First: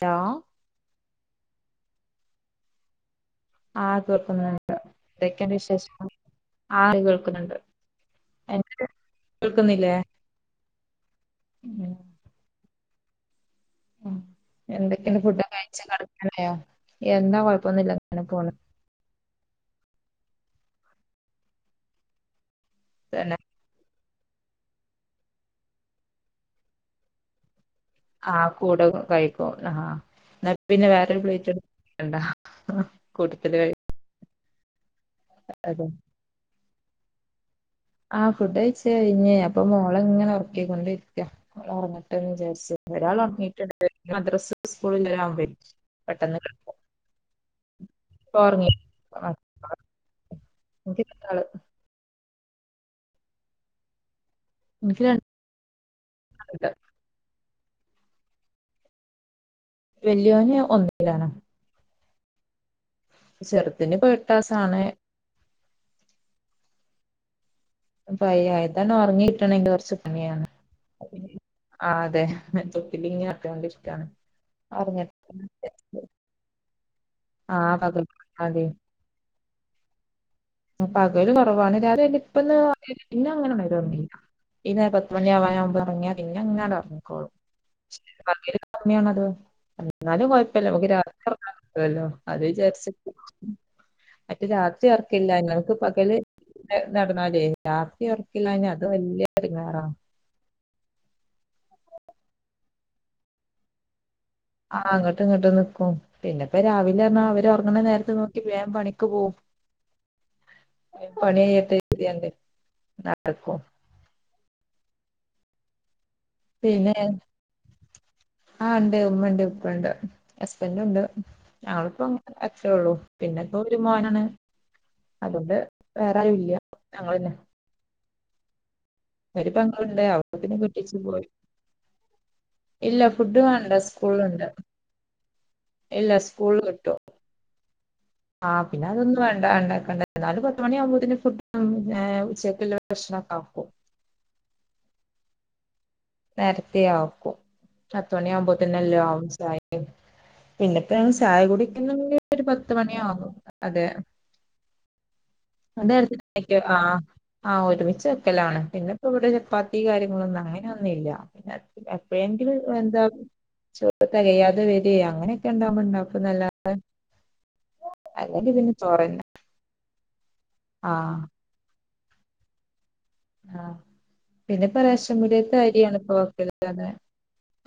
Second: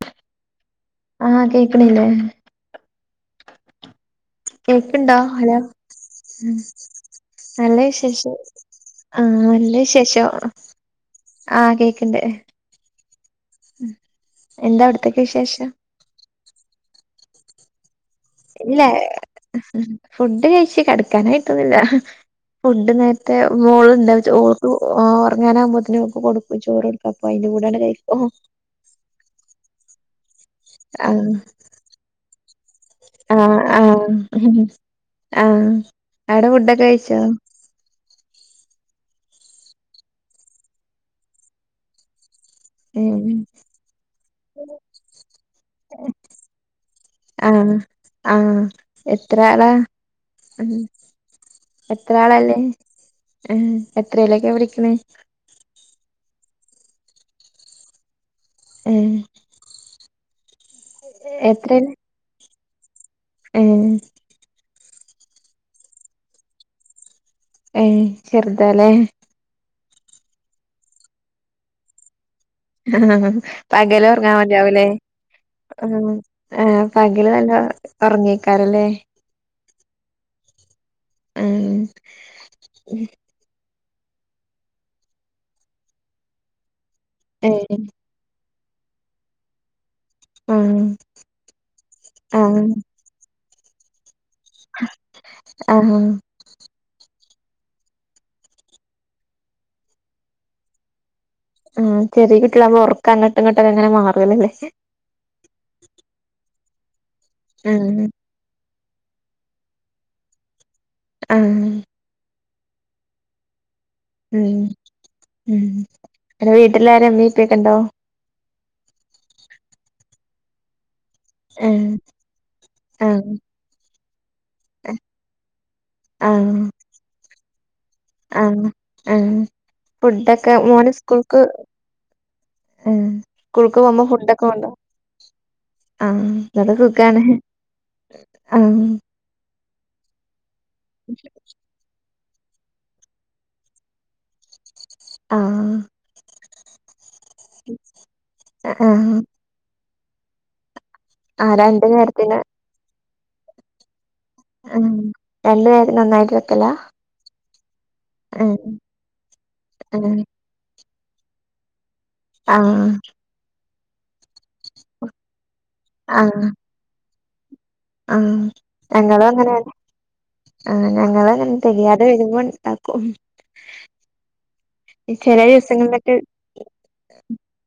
Hello. ആഹ് കേക്കണില്ലേ? ആഹ് കേക്കുന്നുണ്ട് എതൊക്കെണ്ട് വിശേഷങ്ങൾ? ഉം നല്ല വിശേഷം എന്റെ ആഹ് നല്ല കേൾക്കുന്നില്ലേ വിശേഷോം ആഹ് ഉം കേക്ക്ണ്ട്. എന്താ എന്തൊക്ക അവിടത്തേക്ക് ഫുഡൊക്കെ വിശേഷം കഴിച്ച് കെട്ക്കാനായോ? എന്താ കൊഴപ്പൊന്നുല്ല്യ ങ്ങനെ പോണ്. ഇല്ല ഫുഡ് കഴ്ച്ച് കെടാക്കാനായ്ട്ടൊന്നുല്ല ഫുഡ് നേര്ത്തെ തന്നെ മോള്ണ്ട്ഓൾക്ക് ഒർങ്ങാനാവുമ്പോത്ത്ന് ഓക്ക് കൊട്ക്കും ചോറൊട്ക്കും അപ്പോ അയ്ന്റെ കൂടെണ്ട്കഴിക്കും. ആഹ് കൂടെ കഴിക്കും ആഹ് ന്നാ പിന്നെ വേറൊരു ആഹ് പ്ലേറ്റ്ട്കണ്ടാ ആഹ് ആഹ് ആഹ് അതെ അവടെ ഫുഡൊക്കെ കയിച്ചോ? ആഹ് ഫുഡ് കയിച്ച് കഴിഞ്ഞേ അപ്പോ മോളെങ്ങനെ ഒറക്കിക്കോണ്ടിരിക്കാ മോളോറങ്ങട്ടേ വിചാ ച്ച് ഒരാൾ ഏഹ് ഒറങ്ങിട്ടുണ്ട് മദ്രസ് സ്കൂളി [unintelligible] പെട്ടെന്ന് കെടക്കും ആഹ് ഇപ്പൊ ആഹ് ഒറങ്ങി എത്രളാ? ഉം എനിക്ക് രണ്ടാള് എത്ര ആളല്ലേ എത്രല്ലക്കെ പഠി എനിക്ക് രൺ [unintelligible] ഏഹ് വല്ലിയോൻ ഒന്ന് എത്രേലാ ചെറുത്തിനിപ്പോ എട്ടാസാണ് ഏഹ് അപ്പ അയ്യ ചെറുതാല്ലേ അയിതന്നെ ഉറങ്ങി കട്ടണെങ്കിൽ കുറച്ച് പണിയാണ് ആഹ് അതെ ആഹ് പകല് ഒറങ്ങാൻ മതിയാവൂലേ [unintelligible] ആഹ് ആഹ് പകല് നല്ല ആ പകൽ അതെ ഉറങ്ങേക്കാരല്ലേ അ പകല് കുറവാണ് ആഹ് [unintelligible] ഇപ്പന്ന് പിന്ന അങ്ങനെണന്നില്ല ഇന്ന നേര പത്ത് മണിയാവാൻവുമ്പ് ഇറങ്ങാ ഇങ്ങ അങ്ങാടെ ഇറങ്ങിക്കോളൂ [unintelligible] [unintelligible] എന്നാലും കുഴപ്പില്ല ആഹ് നമുക്ക് രാത്രി ഉറങ്ങാൻ കിട്ടുവല്ലോ അത് ആഹ് വിചാരിച്ച മറ്റേ രാത്രി ഒറക്കില്ല ആരുന്നു [unintelligible] ക്ക് ആഹ് പകല് നടന്നാലേ രാത്രി ഉറക്കില്ല അ അത് വല്യ എടങ്ങറാ ആഹ് ചെറിയ കുട്ടികളെ അങ്ങ് ഉറക്കങ്ങിട്ടുംങ്ങട്ടക്ക അങ്ങനെ മാറലല്ലേ ആ [unintelligible] അങ്ങട്ടും ഇങ്ങോട്ട് നിക്കും പിന്നെ ഇപ്പ രാവിലെ [unintelligible] അവര് ഒർങ്ങണെ ആഹ് നേരത്തെ പോ വേഗം പണിക്ക് പോവും ആഹ് പണിയാത്തതിന്റെ നടക്കും ഉം ഉ വീട്ടിലാരും എമ്മീപ്പൊക്കെ ഉണ്ടോ അഹ് ഉണ്ട് ഉമ്മ ഉണ്ട് ഉപ്പ ഉണ്ട് ഹസ്ബൻഡ ഉണ്ട് ആഹ് ഞങ്ങളിപ്പോ അങ്ങന അച്ചള്ളു ആഹ് പിന്നെ ഇപ്പ ഒരു മോനാണ് അതുകൊണ്ട് വേറൊയും ഇല്ല ഞങ്ങന്നെ അഹ് അഹ് പെങ്ങളുണ്ട് അവള് ഫുഡൊക്കെ പിന്നെ മോന കെട്ടിച്ചു പോയി സ്കൂൾക്ക് ഇല്ല ഫുഡ് വേണ്ട സ്കൂൾക പോമ്മ സ്കൂളിലുണ്ട് ഫുഡൊക്കെ ഉണ്ടോ ഇല്ല സ്കൂൾ കിട്ടോ ആഹ് പിന്നെ അതൊന്ന വേണ്ട ഉണ്ടാക്കണ്ട നാല് പത്ത് മണിയാവുമ്പോന് ഫുഡും ഏഹ് ഉച്ചയ്ക്കുള്ള ഭക്ഷ്ണം ആക്കും ആഹ് നേരത്തെ ആക്കും പത്തുമണിയ ആകുമ്പോത്തന്നെല്ല ആഹ് ആവും സായ പിന്നെപ്പോ ഞ ചായ ആഹ് രണ്ട് കുടിക്കുന്ന നേരത്തിന് ഒരു പത്ത് മണിയാന്നുന്നു അതെ അം [unintelligible] നേരം നന്നായിട്ട് വെക്കല അഹ് ഒരുമിച്ചു ഉം വെക്കലാണ് പിന്നെ ഇപ്പ ഇവിടെ ചപ്പാത്തി ഉം കാര്യങ്ങളൊന്നും അങ്ങനെയൊന്നുംല്ല പിന്നെ അപ്പോഴെങ്കിലും ആഹ് എന്താ ചോറ് തികയാതെ വരി അങ്ങനെ ആഹ് [unintelligible] ആഹ് അല്ലെങ്കി പിന്നെ ചോറ് തന്ന ഞങ്ങളും അങ്ങനെ ആഹ് ഞങ്ങൾങ്ങനെ തിരിയാതെ വരുമ്പോ ഉണ്ടാക്കും അഹ് പിന്നെ റേഷൻ ചെല പീടിക അരിയാണ് ഇപ്പൊ ദിവസങ്ങളിലൊക്കെ വെക്കല് [unintelligible]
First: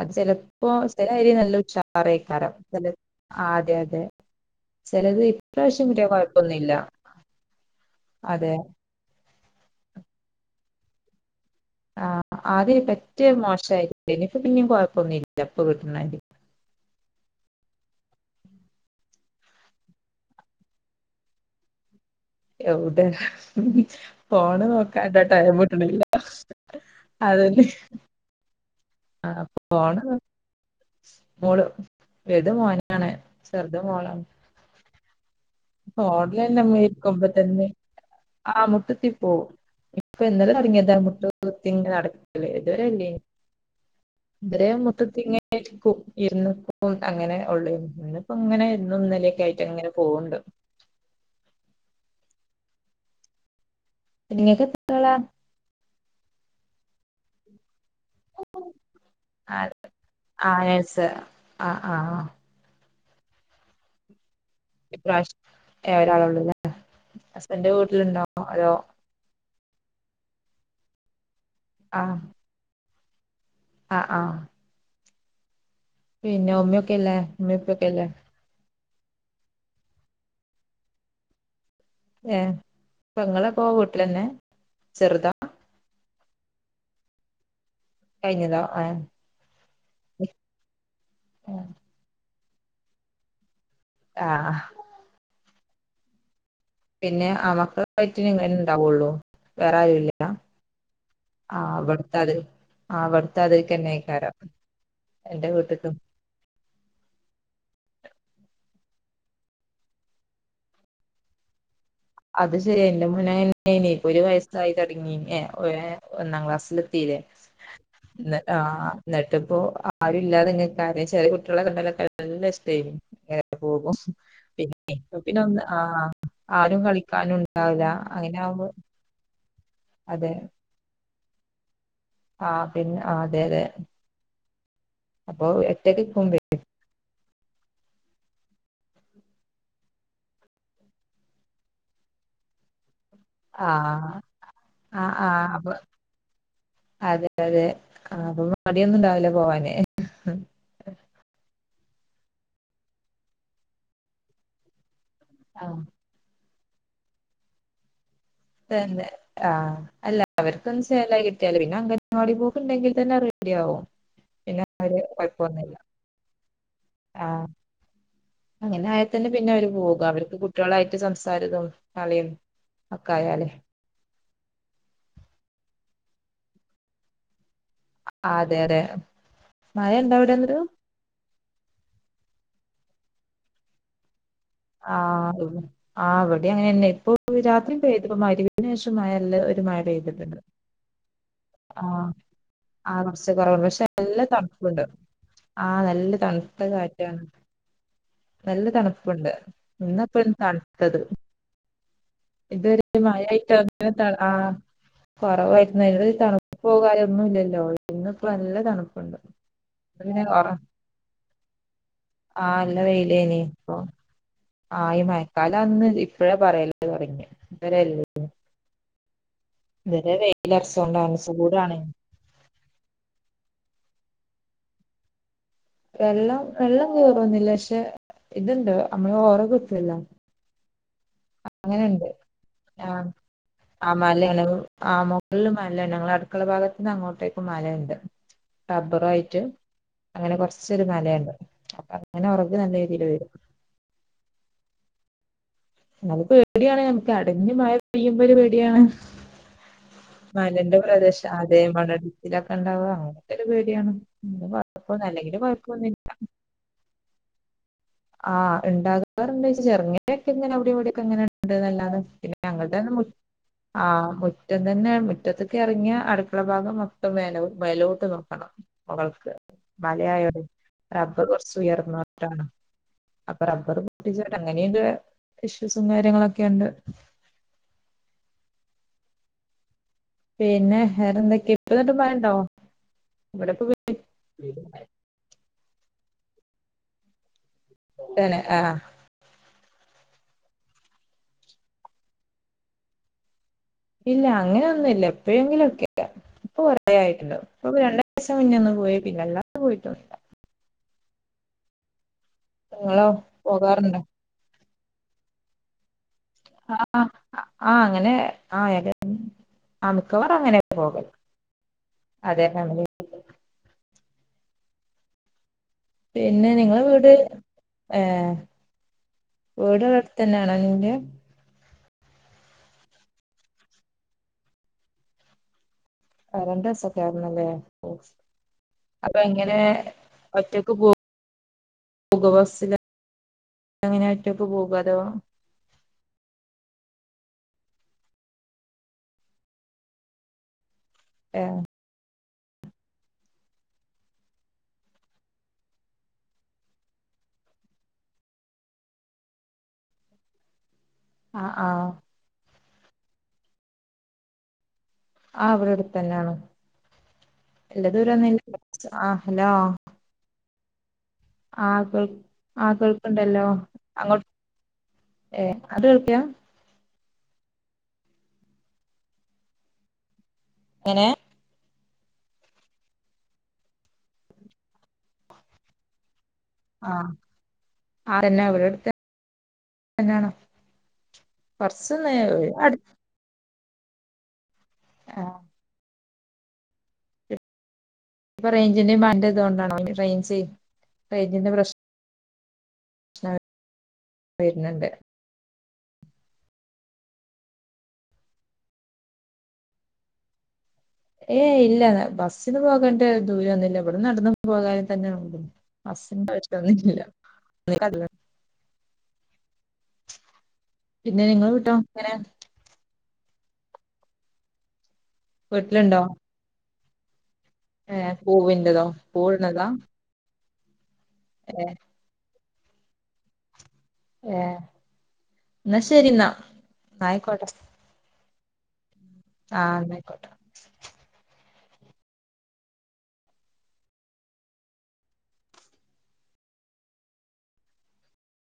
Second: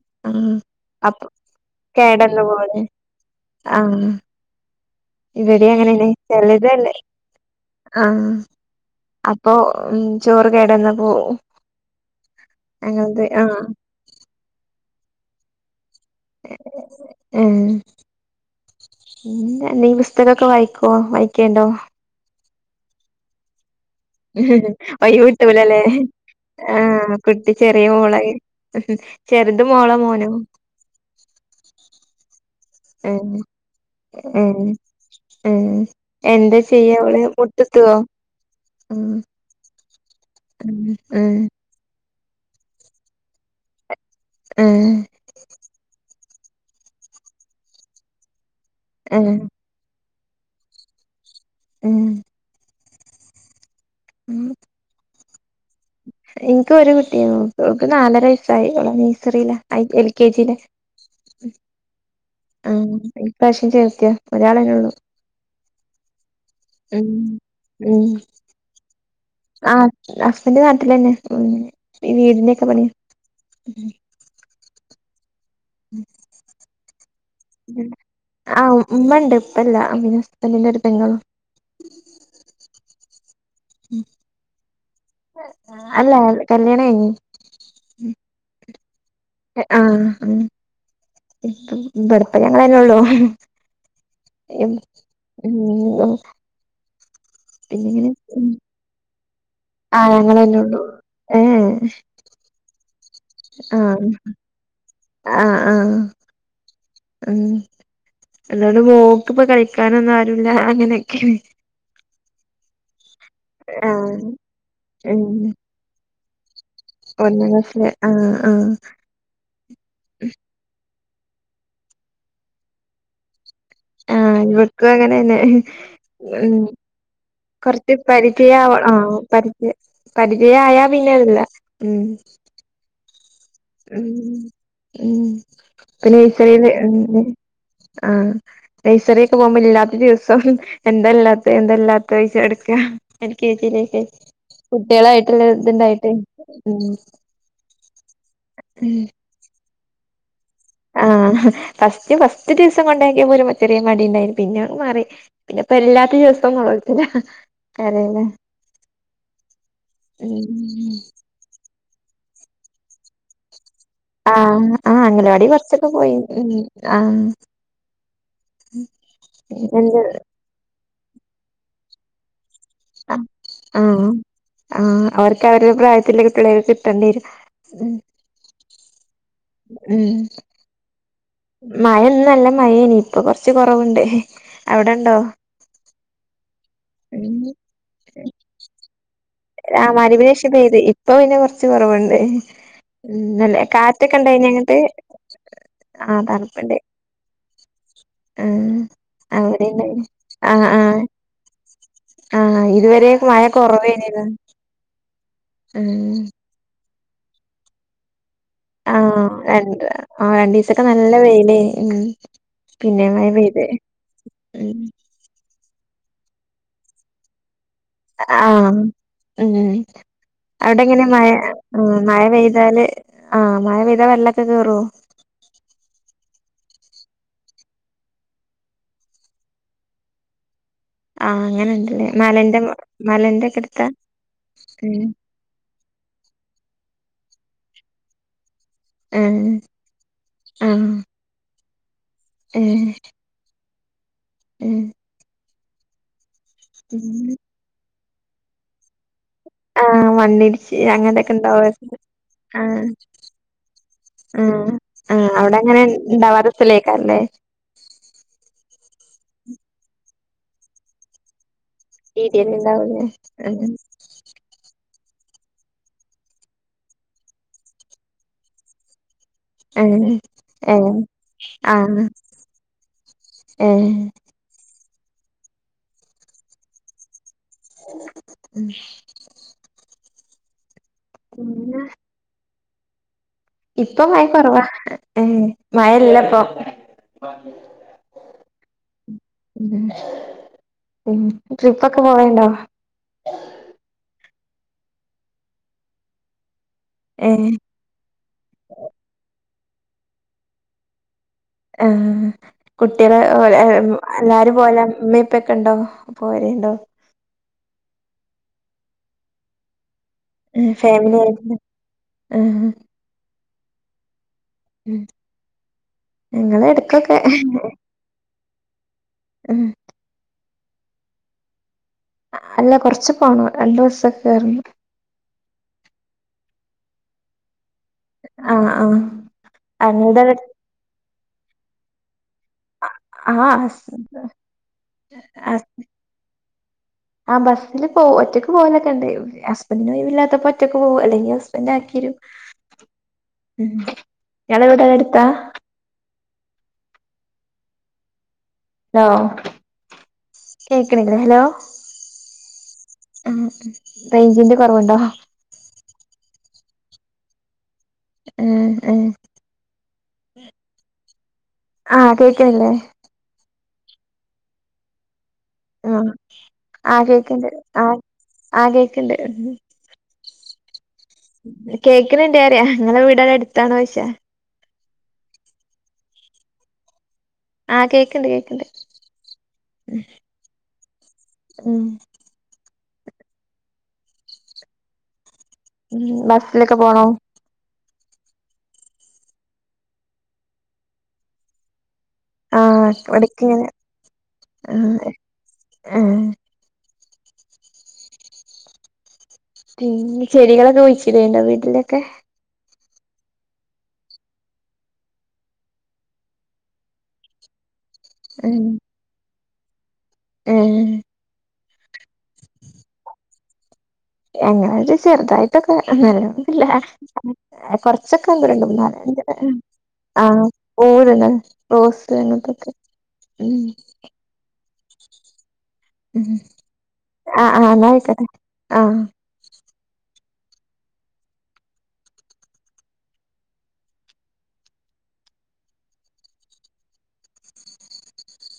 അത് ആഹ് ചിലപ്പോ അപ്പൊ ചിലരി നല്ല കേടന്ന് ഉച്ചാറക്കാരം പോവൂലേ [unintelligible] അഹ് അഹ് അതെ അതെ ആഹ് ചിലത് ഇവിടേം ഇപ്രാവശ്യം അങ്ങനെന്നെ കിട്ടിയത് കൊഴപ്പൊന്നുമില്ല ചെലതല്ലേ ആഹ് അപ്പൊ ചോറ് കേടന്ന പോ ആഹ് ആദ്യ പറ്റേ ആഹ് മോശായിരിക്ക എനിപ്പോ പിന്നേും കൊഴപ്പൊന്നുംല്ല അപ്പ കിട്ടണ അരി ഏഹ് പിന്നന്ത ഈ പുസ്തകമൊക്കെ വായിക്കുവോ വായിക്കേണ്ടോ എവിടെ ഫോണ് വൈ നോക്കാണ്ട ടൈം വിട്ടലല്ലേ കിട്ടണില്ല ആഹ് കുട്ടി അതന്നെ ചെറിയ മോളെ ആ ചെറുത് മോള ഫോണ് മോനോ മോള് വത മോനാണ് ചെറുത മോളാണ് ഉം അവള് [unintelligible] തന്നെ മുട്ടുത്തുവോ ആഹ് ഉം മുട്ടത്തി പോം [unintelligible] ഇന്നലെ ഉം തുടങ്ങിയതാ മുട്ട് ഉം കുത്തി ഇങ്ങനെ നടക്കല് ഇതുവരെ ഇല്ലേ ഉം ഇവിടേം മൊത്തത്തിങ്ങനെയിരിക്കും ഇരുന്നക്കും അങ്ങനെ ഉള്ളേ ഇപ്പ ഇങ്ങനെ ഇന്നും ഉം ഇന്നലൊക്കെ ആയിട്ട്ങ്ങനെ പോവ്ണ്ട് ഉം ഉം ഇങ്ങക്കെത്രാളാ എനിക്ക് ഒരു കുട്ടിയെന്നെള്ളു ഓക്ക് നാലാ വയസായി നഴ്സറിയില എൽ കെ ആ ജിയില നേഴ്സ് ആ ആ ആഹ് ഇപ്രാവശ്യം ചേർത്തിയ ഒരാളന്നെള്ളു ഇപ്രാശ്യം ഒരാള് ഉള്ളൂല്ലേ ഉം ഹസ്ബന്റ് വീട്ടിലുണ്ടോ അതോ? ആഹ് ഹസ്ബന്റ് നാട്ടിലന്നെ ഈ വീടിന്റെ ഒക്കെ പണിയ ആഹ് പിന്നെ ഉമ്മിയൊക്കെ ഇല്ലേ ഉമ്മിപ്പിയൊക്കെ ഇല്ലേ? ആഹ് ഉമ്മ ഇണ്ട് ഉപ്പല്ല പിന്നെ ഹസ്ബന്റിന്റെ ഒരു പെങ്ങളും ഏഹ് പെങ്ങളപ്പൊ വീട്ടിലന്നെ ചെറുതാ? അല്ല കല്യാണം കഴിഞ്ഞ് കഴിഞ്ഞതോ ആഹ് ആഹ് ഇപ്പം ഇവിടിപ്പം ഞങ്ങളന്നെ ഉള്ളൂ ആഹ് ഏഹ് ഉം പിന്നെ അവക്ക് ഇങ്ങനെ തന്നെ ഇണ്ടാവുള്ളൂ വേറെ ആ ആരൂല്ല ഞങ്ങളെന്നെ ഉള്ളൂ ഏ ആഹ് അവിടുത്തെ അത് ആഹ് അവിടുത്താതിരിക്കന്നെയിക്കാരം എന്റെ ആഹ് വീട്ട്ത്തും ആഹ് ഉം അതോണ്ട് മോക്ക് ഇപ്പോ കളിക്കാനൊന്നും ആരുല്ല അങ്ങനെയൊക്കെണ് അത് ശെരിയാ എന്റെ മോൻ ഇപ്പൊ ആഹ് ഒരു വയസായി തുടങ്ങി ഉം ഏ ഒന്നാം ക്ലാസ്സില് ത്തീല്ലേ ഒന്നാം ക്ലാസ്സില് ആഹ് എന്നിട്ട് ആ ആഹ് എന്നിട്ട് ഇപ്പോ ആരും ഇല്ലാതെ ഇാതെങ്ങനെ കാര്യ ചെറിയ കുട്ടികളെ കണ്ടാലൊക്കെ നല്ല ഇഷ്ടായിന് പോകും ആഹ് പിന്നെ ഇവക്കും ഇപ്പം പിന്നെ അങ്ങനെന്നെ ഒന്ന് ആഹ് ഉം ആരും കളിക്കാനു കൊറച്ച് പരിചയാവണ ആഹ് പരിചയ അതെ പരിചയായാ പിന്നെല്ല ഉം ആഹ് പിന്നെ അതെ അതെ ഉം ഉം അപ്പൊ ഒറ്റക്ക് പിന്നെ ഈ നിക്കുമ്പേ നഴ്‌സറില് ഉം ആഹ് നഴ്സറിയൊക്കെ പോകുമ്പോ ഇല്ലാത്ത ദിവസം എന്താല്ലാത്തെ എന്താല്ലാത്തെ ചോദിച്ചു നടക്കാ എൽ കെ ആ ജിലൊക്കെ ആ ആ കുട്ടികളായിട്ടുള്ള അപ്പൊ ഇതുണ്ടായിട്ട് ഉം അതെ ആഹ് അപ്പൊ മടിയൊന്നും ഇണ്ടാവില്ല പോവാന് ആഹ് ഫസ്റ്റ് ഫസ്റ്റ് ദിവസം കൊണ്ടാക്കിയപ്പോ ഒരു ചെറിയ മടി ഇണ്ടായിരുന്നു പിന്നെ അത് മാറി ആ പിന്നെപ്പല്ലാത്ത ദിവസം നൊളോൾച്ചലാ ഏതാലും തന്നെ ആഹ് അല്ല അവർക്കൊന്ന് ചേലായി കിട്ടിയാല് പിന്നെ അങ്ങ നവാടി പോക്ക് ഉണ്ടെങ്കിതന്നെ റെഡി ആവും പിന്നെ ആഹ് ആഹ് അങ്ങലവാടി കുറച്ചൊക്കെ പോയി ഉം ആഹ് അങ്ങനെ ആയാൽ തന്നെ പിന്നെ അവര് എന്ത് പോകും അവർക്ക് കുട്ട് ട്ടികളായിട്ട് സംസാരിതും കളിയും ഒക്ക ആയാലേ ആഹ് ആഹ് അവർക്ക് അവരുടെ പ്രായത്തില് കുട്ടികളെയൊക്കെ കിട്ടേണ്ടി വരും അതെ അതെ മഴ ഉണ്ടോ ഉം അവിടെ അന്നേരം മഴ ഇന്ന് നല്ല മഴേനി ഇപ്പൊ കൊറച്ച് കൊറവുണ്ട് അവിടെണ്ടോ ആഹ് ആഹ് അവിടെ അങ്ങനന്നെ ഇപ്പൊ രാത്രി പെയ്തിപ്പോ മഗ്‌രിബിന് ശേഷം മഴ നല്ല ഒരു മഴ ആഹ് മഗ്രിബിന് പെയ്തിട്ടുണ്ട് ശേഷം പെയ്തു ഇപ്പൊ പിന്നെ കൊറച്ച് ആ കുറവുണ്ട് ഉം ആ കുറച്ച് ഇന്നലെ കുറവുണ്ട് പക്ഷെ നല്ല കാറ്റൊക്കെ ഇണ്ടായിനി അങ്ങട്ട് തണുപ്പുണ്ട് ആ നല്ല തണുത്ത കാറ്റാണ്. ആ നല്ല തണുപ്പുണ്ട് അവിടെ ഇണ്ടായിനി ഇന്നപ്പൻ ആ ആ തണ്ത്തത്. ആ ഇതുവരെ മഴ [unintelligible] കൊറവേനില്ലോ ആഹ് കൊറവായിരുന്നു ഉം [unintelligible] തണുപ്പ് കര്യോ ഒന്നും ഇല്ലല്ലോ ഇന്ന് ഇപ്പ നല്ല തണു ആ രണ്ട് ആ രണ്ടിസൊക്കെ നല്ല വെയിലെനീ ഉം. പിന്നെ മഴ വെയിലെനി പെയ്ത് ഇപ്പോ ഉം ആയി മഴക്കാല അന്ന് ഇപ്പഴേ [unintelligible] അ ആം ഉം ഇതുവരെ അവിടെ എങ്ങനെ വെയിലറച്ചോണ്ടാണ് മഴ? ചൂടാണ് ആഹ് മഴ പെയ്താല് ആഹ് മഴ പെയ്താൽ വെല്ലക്കെ കേറോ? വെള്ളം വെള്ളം കേറൊന്നില്ല പക്ഷെ ഇതുണ്ട് നമ്മള് ഒറകെട്ടല്ലോ. ആഹ് അങ്ങനെണ്ട് അങ്ങനെണ്ട്ല്ലേ മലന്റെ ആ മലന്റെ ഒക്കെ എടുത്താ [unintelligible] ആ ഉം മൊ ള്ളും മലേന് ഞങ്ങളെ അടുക്കള ഭാഗത്ത് നിന്ന് അങ്ങോട്ടേക്കും മലണ്ട്. റബ്ബറായിട്ട് ആഹ് അങ്ങനെ കൊർച്ചൊരു ആഹ് മലയുണ്ട് അപ്പൊ അങ്ങനെ ഒറക് നല്ല രീതിൽ വരും. ഉം ഇന്നാലും പേടിയാണ് നമുക്ക് അടഞ്ഞ് മഴ പെയ്യുമ്പ ഒരു പേടിയാണ്. ആഹ് മണ്ണിടിച്ച് മലന്റെ പ്രദേശം അങ്ങനത്തൊക്കെ അതേ ഉണ്ടാവ [unintelligible] അങ്ങനത്തെ ഒരു പേടിയാണ്. പിന്നെ ഉം കുഴപ്പമൊന്നും ഉം അല്ലെങ്കിൽ അവടെ അങ്ങനെ കുഴപ്പമൊന്നുമില്ല ഇണ്ടാവാത്തെ സ്ഥലേക്കാരല്ലേ? ആ [unintelligible] ചെർങ്ങനെയൊക്കെ ഇങ്ങനെ അവടേം ഇവടേം ക്കെങ്ങനെ ഇണ്ട് ന്നല്ലാതെ പിന്നെ രീതിയന്നെ ഞങ്ങൾടെന്ന് മു ഉണ്ടാവൂലേ ഏഹ് ആ മു മുറ്റം തന്നെ മുറ്റത്തക്കെ എറങ്ങിയ അടുക്കള ഭാഗം മൊത്തം വേ വേലോട്ട് നോക്കണം മുകൾക്ക് മലയായോണ്ടേ ഏഹ് റബ്ബർ കൊർച്ച് ആഹ് ഉയർന്നോട്ടാണ്. അപ്പ റബ്ബർ ഏഹ് പൊട്ടിച്ചോട്ട അങ്ങനെയ ഇഷ്യൂസും കാര്യങ്ങളൊക്കെണ്ട്. ഉം പിന്നെ വേറെന്തൊക്കെയാ പിന്നെ ഇപ്പന്നട്ട് മഴണ്ടോ? ഇവിടെപ്പോ ഇപ്പ മഴ കൊറവാ ഏ മഴല്ല ഇപ്പൊ. തന്നെ ആഹ് [unintelligible] ട്രിപ്പൊക്കെ പോവൽണ്ടോ? ഇല്ല അങ്ങനൊന്നുംല്ല എപ്പയേങ്കിലും ഒക്കെ ഇപ്പൊ കൊറെ ആയിട്ടല്ലോ ഏഹ് ഇപ്പോ രണ്ട് സം മുന്നേ ഒന്ന് പോയിട്ടില്ല അല്ലാതെ പോയിട്ടൊന്നുല്ല. ഏഹ് നിങ്ങളോ കുട്ട്യള് [unintelligible] പോകാറുണ്ടോ എല്ലാരും പോവല ഇമ്മിം ഇപ്പക്കെ ഇണ്ടോ പോരേണ്ടോ? ആഹ് ആഹ് അങ്ങനെ ആഹ് [unintelligible] ആ മിക്കവാറും അങ്ങനെയ ഉം പോകല് ഫാമിലി ആയിരുന്നു ആഹ് [unintelligible] ഉം പിന്നെ ഞങ്ങള് നിങ്ങളെ വീട് എടക്കൊക്കെ ഏഹ് ഉം വീട് വ്ടെട്ത്തന്നെയാണോ നിന്റെ? അല്ല കൊർച്ച് പോണം രണ്ട് ബസ്സൊക്കെ കേറണം. ആ രണ്ട് ബസ്സൊക്കെ കേർണല്ലേ ഓ ആഹ് അപ്പ എങ്ങനെ ആഹ് ഞങ്ങൾടെ ഒറ്റക്ക് പോ [unintelligible] ആഹ് ഹസ് എങ്ങനെയാ ഒറ്റക്ക് പോകോ അതോ? ആ ബസ്സിൽ പോ ഒറ്റക്ക് പോലൊക്കെണ്ട് ഹസ്ബന്റിന് ഒഴിവ് ഇല്ലാത്തപ്പോ ഒറ്റക്ക് പോവു അല്ലെങ്കിൽ ഹസ്ബൻഡ് ആക്കിയെരും ഉം ഇയാളെ വീട് ഇവടെട്ത്താ? ഹലോ കേക്ക്ണില്ലേ ഹലോ? ആഹ് ആഹ് ആഹ് റേഞ്ചിന്റെ കൊറവുണ്ടോ? ആ ഇവടെ അടുത്തന്നെയാണ് എല്ല ദൂരന്നുല്ല ആഹ് ആഹ് ആ ഹലോ ആഹ് കേൾ ആ കേൾക്ണ്ടല്ലോ അങ്ങോട്ട് ഏഹ് അങ്ങട്ട് ഉം കേൾക്കാ ആ കേക്ണ്ട് ആ ആ കേക്ണ്ട്. എങ്ങനെ? കേക്ക്ണ്ണ്ടാറിയാ ങ്ങളവീടെ ടടുത്താണോയ്ച്ച? ആഹ് ആഹ് കേക്ണ്ട് കേക്ണ്ട് തന്നെയണോ ഉം കൊറച്ച് നേ [unintelligible] അടു ആഹ് ഉം ബസ്സിലൊക്കെ പോണം ഇപ്പൊ റേഞ്ച്ന്റെമാൻഡറ്തുകൊണ്ട റേഞ്ച് റേഞ്ചിന്റെ പ്രശ്നം ഇവട്ക്ക്ങ്ങനെ വരുന്നുണ്ട് ആ ആ പിന്നെ ചെടികളക്കെ കുയി ഏയ് ഇല്ല ബസ് ന്ന് പോകണ്ട ദൂരൊന്നുല്ല ഇവിട്ന്ന ടന്ന് പോകാനെ തന്നെള്ളൂ [unintelligible] [unintelligible] ഉം ഏഹ് പിന്നെ നിങ്ങള് കിട്ടോങ്ങനെ എങ്ങനായാലും ചെറുതായിട്ടൊക്കെ വീട്ടിലുണ്ടോ അങ്ങനൊന്നുല്ല ഏ കൊർച്ചൊക്കെ ഒന്ന് രണ്ട് പൂവിന്റതോ ന്നാലഞ്ചാർ പൂവിടുന്നതാ ആഹ് [unintelligible] റോസ് അങ്ങനത്തൊക്കെ ഏഹ് ന്നാ ശരിന്നാ ന്നാ ആയിക്കോട്ടെ ആഹ് ആഹ് എന്നാ ആയിക്കോട്ടെ ആഹ് ആഹ് ന്നായിക്കോട്ടെ